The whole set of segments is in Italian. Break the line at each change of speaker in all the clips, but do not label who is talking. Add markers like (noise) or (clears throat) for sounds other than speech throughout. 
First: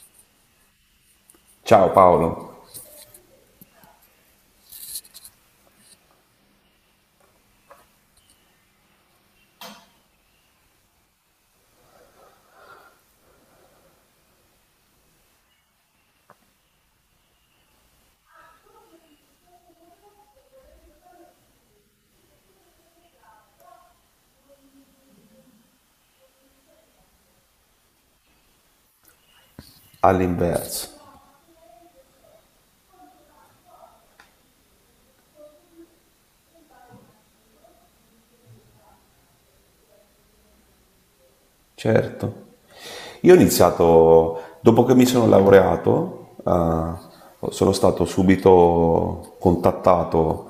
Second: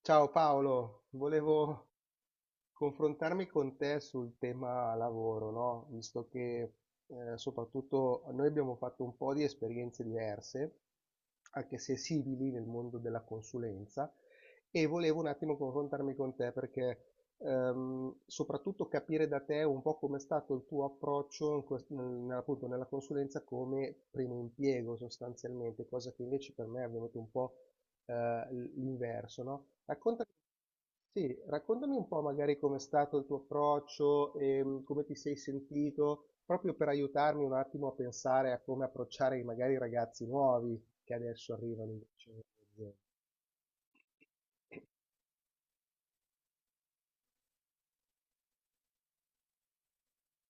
Ciao Paolo, volevo
Ciao Paolo,
confrontarmi con te sul tema lavoro, no? Visto che soprattutto noi abbiamo fatto un po' di esperienze diverse, anche se simili nel mondo della consulenza, e volevo un attimo confrontarmi con te perché soprattutto capire da te un po' com'è stato il tuo approccio in appunto nella consulenza come primo impiego sostanzialmente, cosa che invece per me è avvenuto un po' eh, l'inverso, no?
all'inverso.
Raccontami un po' magari com'è stato il tuo approccio e come ti sei sentito, proprio per aiutarmi un attimo a pensare a come approcciare magari i ragazzi nuovi che adesso arrivano in diciamo,
Certo.
in azienda.
Io ho iniziato, dopo che mi sono laureato, sono stato subito contattato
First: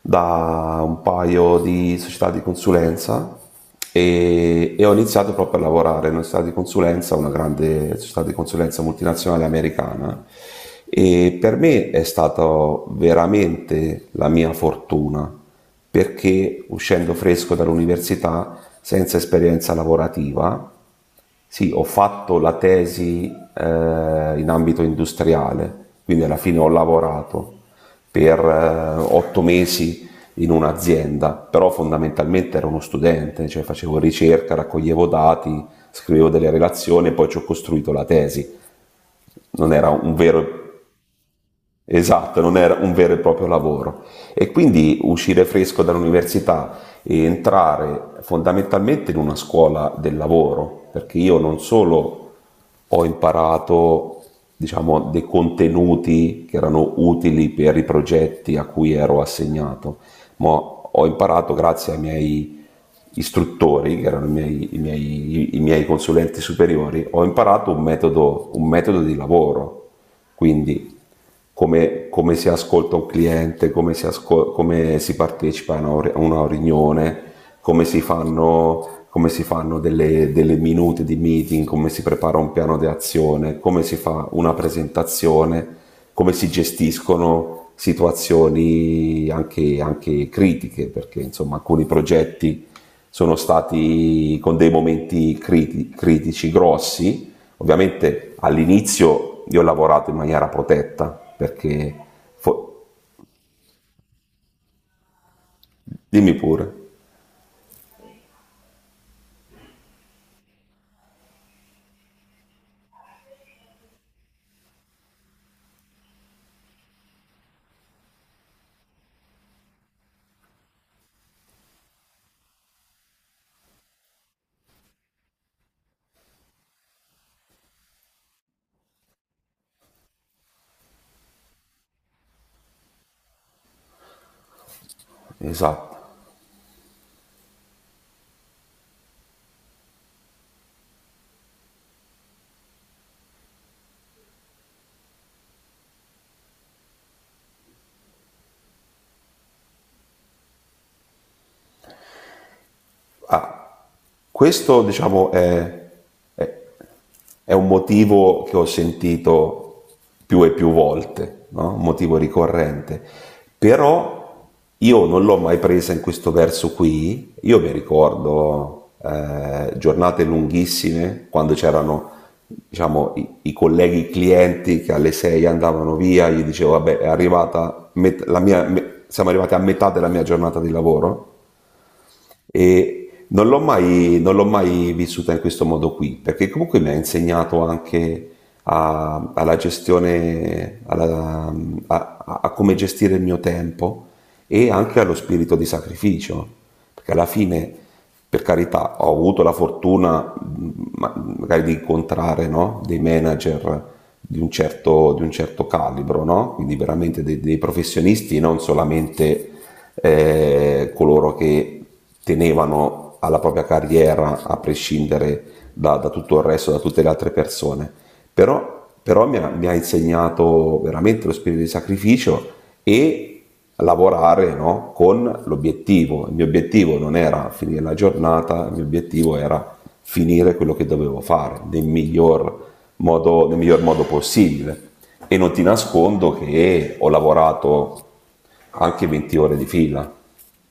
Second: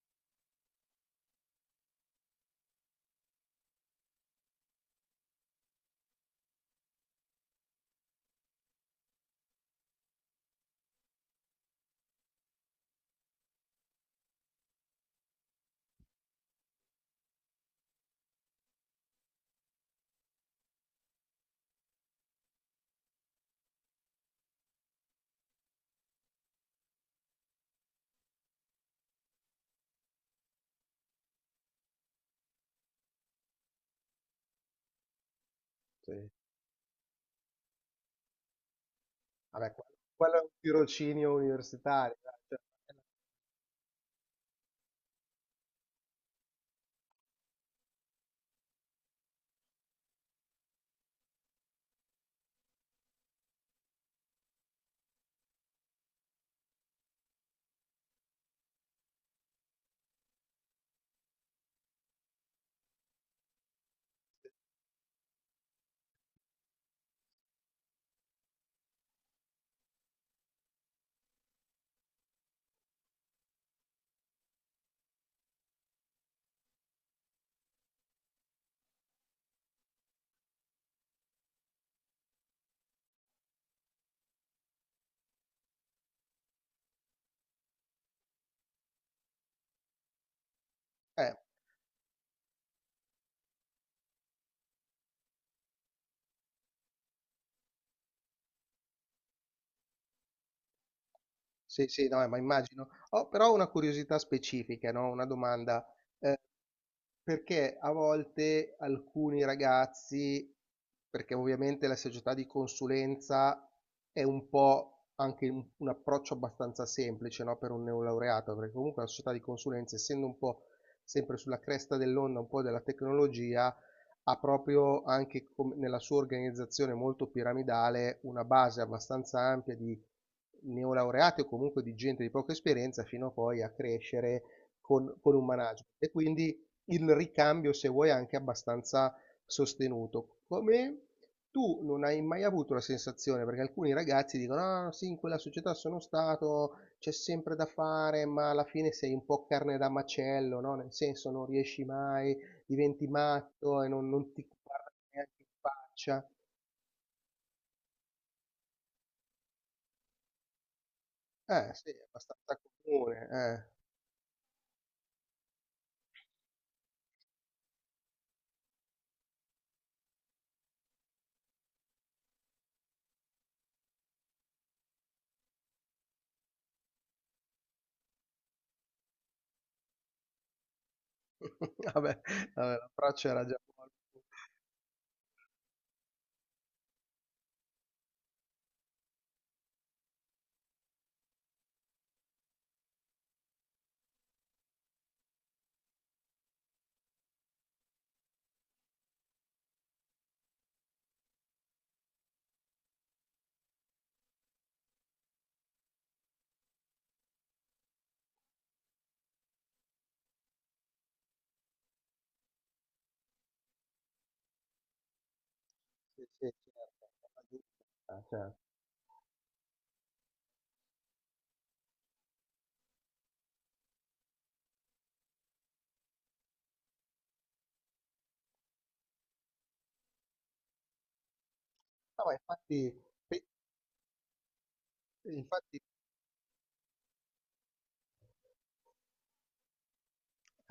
da un paio di società di consulenza e ho iniziato proprio a lavorare in una società di consulenza, una grande società di consulenza multinazionale americana e per me è stata veramente la mia fortuna perché uscendo fresco dall'università senza esperienza lavorativa sì, ho fatto la tesi in ambito industriale, quindi alla fine ho lavorato per 8 mesi in un'azienda, però fondamentalmente ero uno studente, cioè facevo ricerca, raccoglievo dati, scrivevo
Sì.
delle relazioni e poi ci ho costruito la tesi.
Vabbè,
Non
quello
era un
quello è un
vero
tirocinio universitario,
esatto, non
dai,
era un vero e proprio lavoro. E quindi uscire fresco dall'università e entrare fondamentalmente in una scuola del lavoro, perché io non solo ho imparato, diciamo, dei contenuti che erano utili per i progetti a cui ero assegnato, ma ho imparato grazie ai miei istruttori, che erano i miei consulenti superiori, ho imparato un metodo di lavoro. Quindi come si ascolta un cliente, come si, come si partecipa a una riunione, come si fanno delle, delle minute di meeting, come si prepara un piano di azione, come si fa una presentazione, come si gestiscono situazioni anche, anche critiche, perché
cioè, eh,
insomma alcuni progetti sono stati con dei momenti critici grossi. Ovviamente all'inizio io ho lavorato in maniera protetta
sì.
perché...
Sì, no, ma immagino. Ho però una curiosità specifica, no? Una domanda.
Dimmi pure,
Perché a volte alcuni ragazzi, perché ovviamente la società di consulenza è un po' anche un approccio abbastanza semplice, no, per un neolaureato, perché comunque la società di consulenza, essendo un po' sempre sulla cresta dell'onda, un po' della tecnologia, ha proprio anche nella sua organizzazione molto piramidale una base abbastanza ampia di neolaureati o comunque di gente di poca esperienza fino a poi a crescere con un manager.
esatto.
E quindi il ricambio, se vuoi, è anche abbastanza sostenuto. Come tu non hai mai avuto la sensazione, perché alcuni ragazzi dicono: "Ah, sì, in quella società sono stato, c'è sempre da fare, ma alla fine sei un po' carne da macello, no? Nel senso, non riesci mai, diventi matto e non, non ti
Questo,
guarda
diciamo,
neanche in faccia."
è- è un motivo che ho sentito più e più volte, no? Un
Sì, è
motivo
abbastanza
ricorrente.
comune.
Però io non l'ho mai presa in questo verso qui. Io mi ricordo giornate lunghissime quando c'erano, diciamo, i colleghi i clienti che alle 6 andavano via, gli dicevo, vabbè, è arrivata siamo arrivati a metà della mia giornata di lavoro
(laughs) Vabbè, vabbè,
e
l'approccio era già buono.
non l'ho mai vissuta in questo modo qui, perché comunque mi ha insegnato anche alla gestione, a come gestire il mio tempo e anche allo spirito di sacrificio, perché alla fine, per carità, ho avuto la fortuna magari di incontrare, no, dei manager di un certo calibro, no? Quindi veramente dei, dei professionisti, non solamente coloro che tenevano alla propria carriera a prescindere da
Sì, sì,
tutto il resto, da tutte
certo,
le altre persone.
aiuta, certo.
Però, mi ha insegnato veramente lo spirito di sacrificio e lavorare no, con l'obiettivo. Il mio obiettivo non era finire la giornata, il mio obiettivo era finire quello che dovevo fare
No, ma infatti, sì,
nel miglior modo possibile. E non ti
infatti.
nascondo che ho lavorato anche 20 ore di fila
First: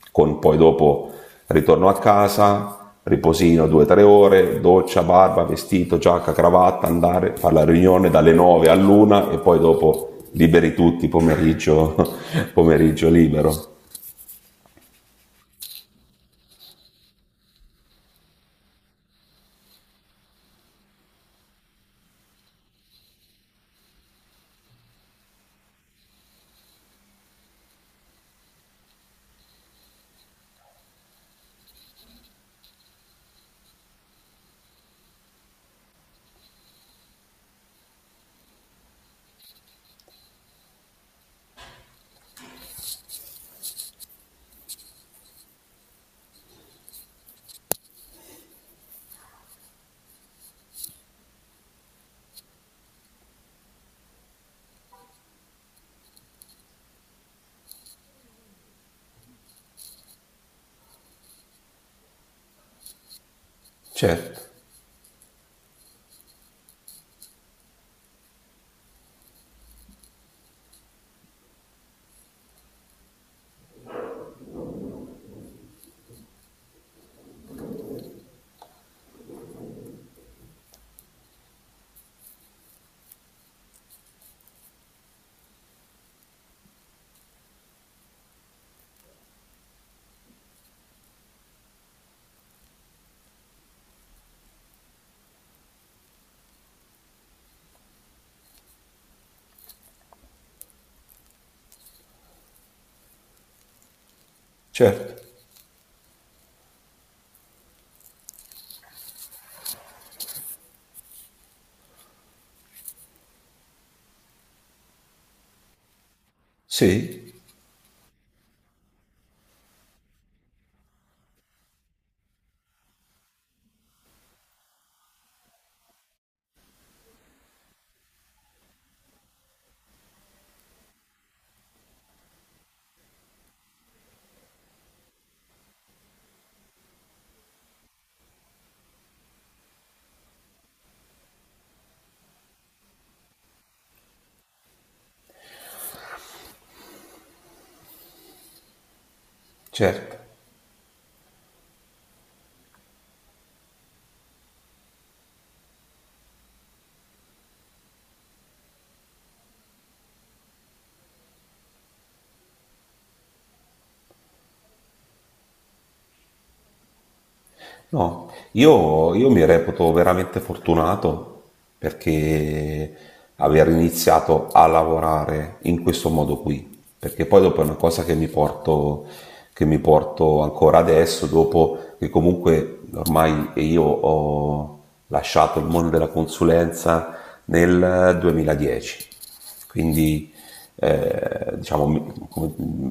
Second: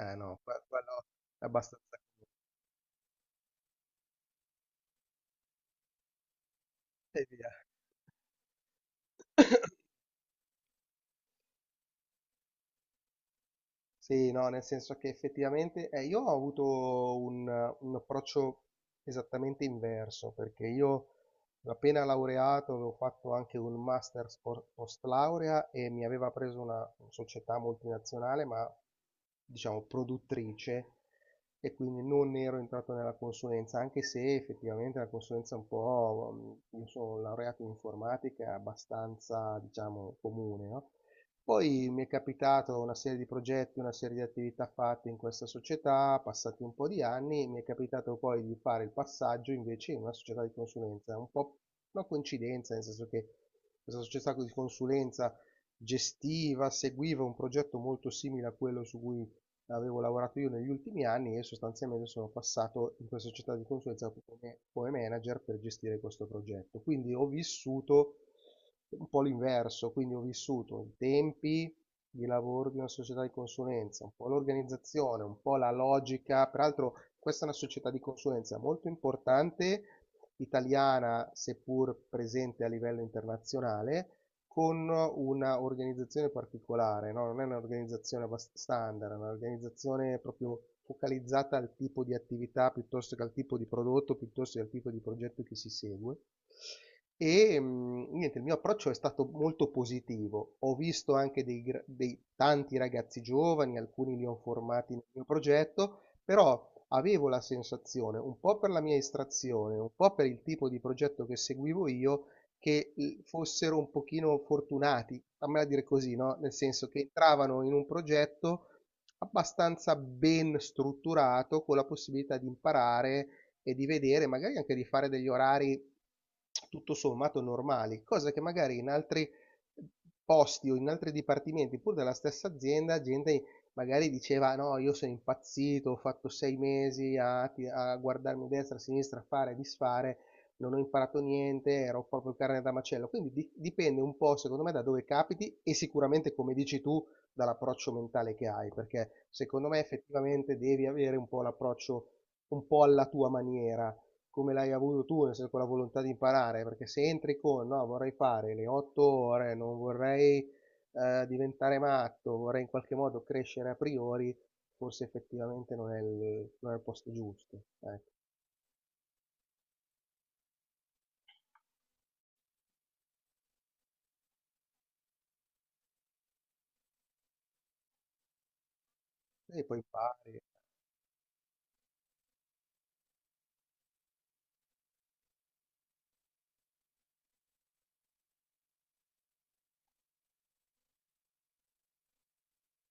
Eh
con
no, que
poi
quello
dopo
è
ritorno a
abbastanza
casa, riposino 2-3 ore, doccia, barba, vestito, giacca, cravatta,
e
andare,
via.
fare la riunione dalle 9 all'una e poi
(coughs)
dopo liberi tutti, pomeriggio, (laughs) pomeriggio libero.
Sì, no, nel senso che effettivamente io ho avuto un approccio esattamente inverso, perché io appena laureato avevo fatto anche un master post laurea e mi aveva preso una società multinazionale, ma diciamo produttrice, e quindi non ero entrato nella consulenza, anche se effettivamente la consulenza è un po', io sono laureato in informatica, è abbastanza, diciamo, comune, no? Poi mi è capitato una serie di progetti, una serie di attività fatte in questa società, passati un po' di anni, mi è capitato poi di fare il passaggio invece in una società di consulenza, un po' una coincidenza, nel senso che questa società di consulenza gestiva, seguiva un progetto molto simile a quello su cui avevo lavorato io negli ultimi anni e sostanzialmente sono passato in questa società di consulenza
Certo,
come, come manager per gestire questo progetto. Quindi ho vissuto un po' l'inverso, quindi ho vissuto i tempi di lavoro di una società di consulenza, un po' l'organizzazione, un po' la logica. Peraltro questa è una società di consulenza molto importante, italiana seppur presente a livello internazionale con una organizzazione particolare, no? Non è un'organizzazione standard, è un'organizzazione proprio focalizzata al tipo di attività piuttosto che al tipo di prodotto, piuttosto che al tipo di progetto che si segue. E niente, il mio approccio è stato molto positivo. Ho visto anche dei, dei tanti ragazzi giovani, alcuni li ho formati nel
certo,
mio progetto, però avevo la sensazione, un po' per la mia estrazione, un po' per il tipo di progetto che seguivo io, che, fossero un pochino fortunati, fammela dire così, no, nel senso che
sì,
entravano in un progetto abbastanza ben strutturato, con la possibilità di imparare e di vedere, magari anche di fare degli orari tutto sommato normali, cosa che magari in altri posti o in altri dipartimenti, pur della stessa azienda, gente magari diceva: "No, io sono impazzito, ho fatto 6 mesi a ti a guardarmi a destra, a sinistra, a fare e disfare, non ho imparato niente, ero proprio carne da macello." Quindi dipende un po', secondo me, da dove capiti e sicuramente, come dici tu, dall'approccio mentale che hai, perché secondo me
certo.
effettivamente devi avere un po' l'approccio un po' alla tua maniera, come l'hai avuto tu, nel senso con la volontà di imparare, perché se entri con no, vorrei fare le 8 ore, non vorrei diventare matto, vorrei in qualche modo crescere a priori, forse effettivamente non è non è il posto giusto. Ecco.
No, io mi reputo veramente fortunato perché aver iniziato a lavorare in questo modo qui, perché poi dopo è una cosa che
E
che mi
poi impari.
porto ancora adesso, dopo che comunque ormai io ho lasciato il mondo della consulenza nel 2010. Quindi, diciamo,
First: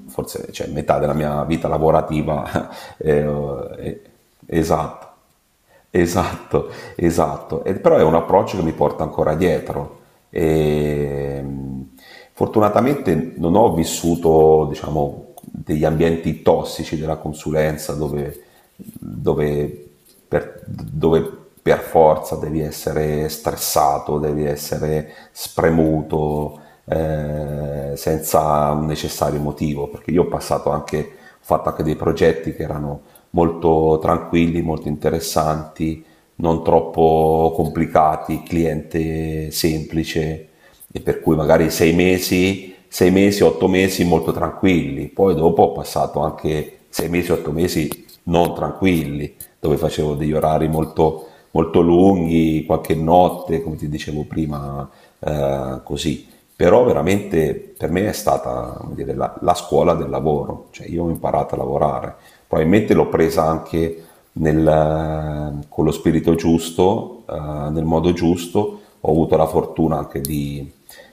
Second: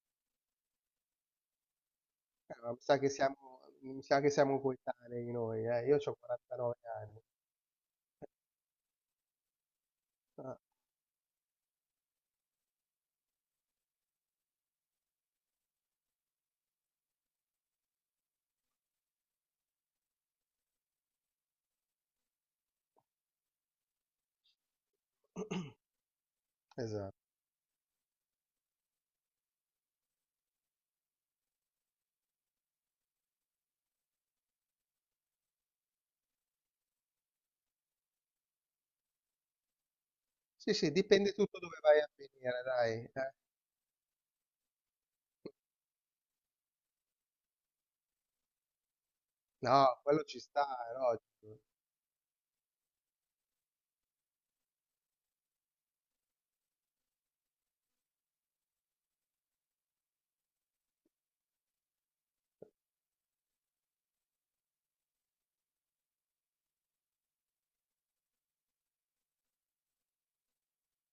forse cioè, metà della mia vita lavorativa
Ah,
(laughs) eh,
mi sa che siamo
esatto.
coetanei noi, eh. Io ho
Esatto,
49 anni.
esatto. Però è un approccio che mi porta ancora dietro.
Ah.
E, mh, Fortunatamente non ho vissuto, diciamo, degli ambienti tossici della consulenza dove dove per forza devi essere stressato, devi essere
(clears throat)
spremuto,
Esatto.
senza un necessario motivo, perché io ho passato anche, ho fatto anche dei progetti che erano molto tranquilli, molto interessanti, non troppo complicati, cliente semplice
Sì, sì,
e per
dipende
cui
tutto
magari
dove vai a finire, dai.
sei
Eh.
mesi, otto mesi molto tranquilli, poi dopo ho passato anche 6 mesi, 8 mesi non tranquilli dove
No,
facevo
quello
degli
ci sta,
orari
è
molto,
logico.
molto lunghi, qualche notte, come ti dicevo prima, così. Però veramente per me è stata come dire, la scuola del lavoro, cioè io ho imparato a lavorare, probabilmente l'ho presa anche con lo spirito giusto, nel modo giusto, ho avuto la fortuna anche di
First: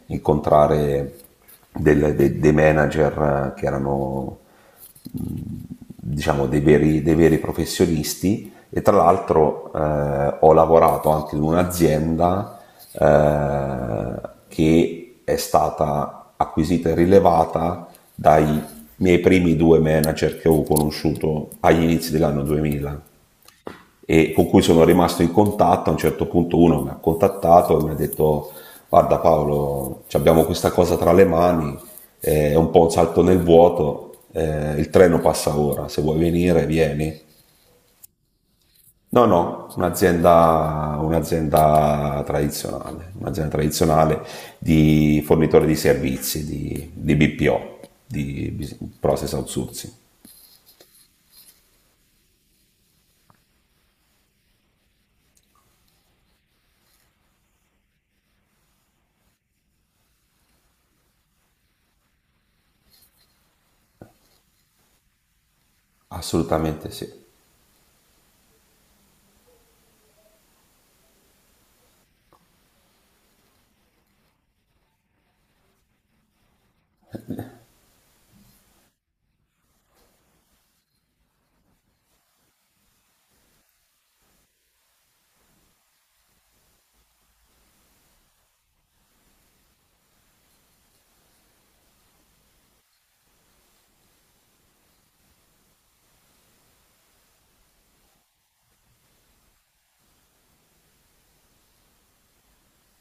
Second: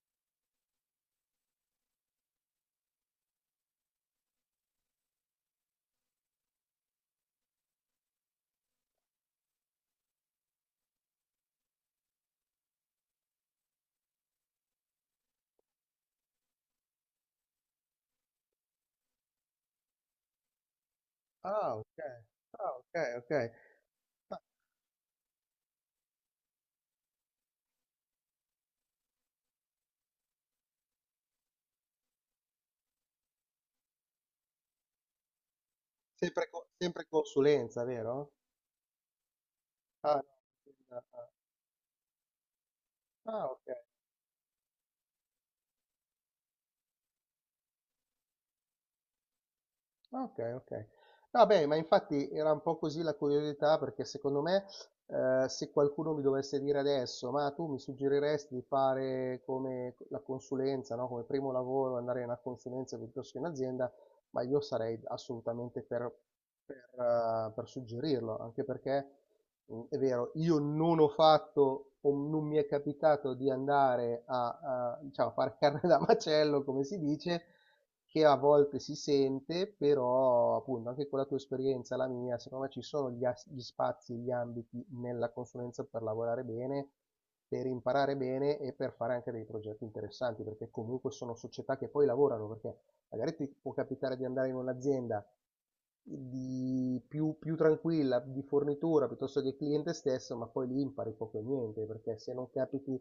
incontrare dei manager che erano diciamo, dei veri professionisti e tra l'altro ho lavorato anche in un'azienda che è stata acquisita e rilevata dai miei primi due manager che ho conosciuto
Ah,
agli
ok.
inizi dell'anno
Ah, ok,
2000
ok.
e
Ma
con cui sono rimasto in contatto. A un certo punto uno mi ha contattato e mi ha detto guarda Paolo, abbiamo questa cosa tra le mani, è un po' un salto nel vuoto, il treno passa ora, se vuoi
sempre,
venire
sempre
vieni.
consulenza, vero?
No, no,
Ah, no.
un'azienda,
Ah, ah. Ah,
un'azienda
ok.
tradizionale di fornitore di servizi, di BPO, di Business Process Outsourcing.
Okay, okay. No beh, ma infatti era un po' così la curiosità perché secondo me, se qualcuno mi dovesse dire adesso: "Ma tu mi suggeriresti di fare come la consulenza, no, come primo lavoro, andare in una consulenza piuttosto che in azienda?", ma io sarei assolutamente per per
Assolutamente sì.
per suggerirlo, anche perché, è vero, io non ho fatto o non mi è capitato di andare a diciamo, a far (laughs) carne da macello, come si dice che a volte si sente, però appunto anche con la tua esperienza, e la mia, secondo me ci sono gli spazi, gli ambiti nella consulenza per lavorare bene, per imparare bene e per fare anche dei progetti interessanti, perché comunque sono società che poi lavorano, perché magari ti può capitare di andare in un'azienda di più tranquilla, di fornitura piuttosto che cliente stesso, ma poi lì impari poco e niente, perché se non capiti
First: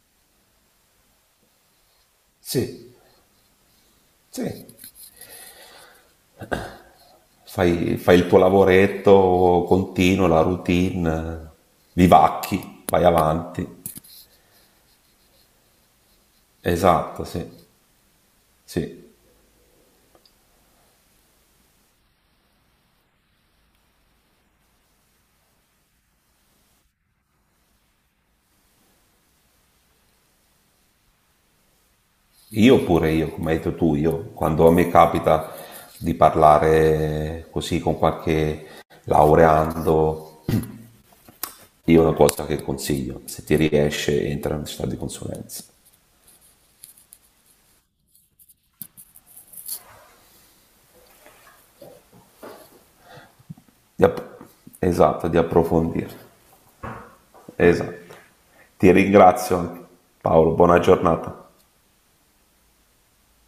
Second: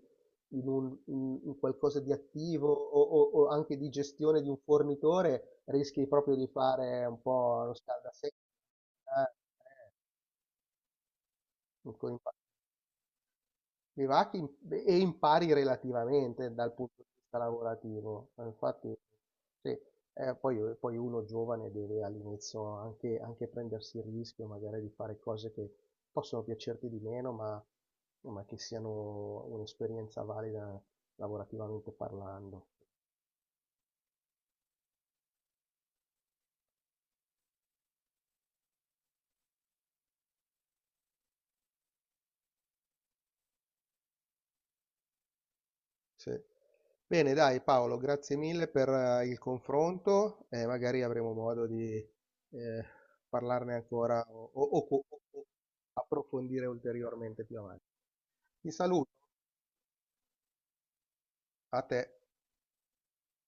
in un in qualcosa di attivo
Sì,
o o anche di gestione di un
sì,
fornitore, rischi proprio di fare un po' lo
fai il
scaldasenza.
tuo
Eh,
lavoretto continuo, la routine,
con i
vivacchi, vai avanti.
i vacchi e impari relativamente dal punto di
Esatto,
vista
sì,
lavorativo. Infatti,
sì.
sì, poi uno giovane deve all'inizio anche, anche prendersi il rischio magari di fare cose che possono piacerti di meno, ma che siano un'esperienza valida lavorativamente parlando.
Io come hai detto tu, io quando mi capita di parlare così con qualche laureando, io una cosa che consiglio, se ti riesce, entra in città di consulenza.
Sì. Bene, dai Paolo, grazie mille per il confronto e magari avremo modo di eh, parlarne
Di
ancora
app-
o
esatto, di
o
approfondire.
approfondire ulteriormente più avanti.
Esatto.
Ti
Ti
saluto,
ringrazio Paolo, buona giornata.
a te.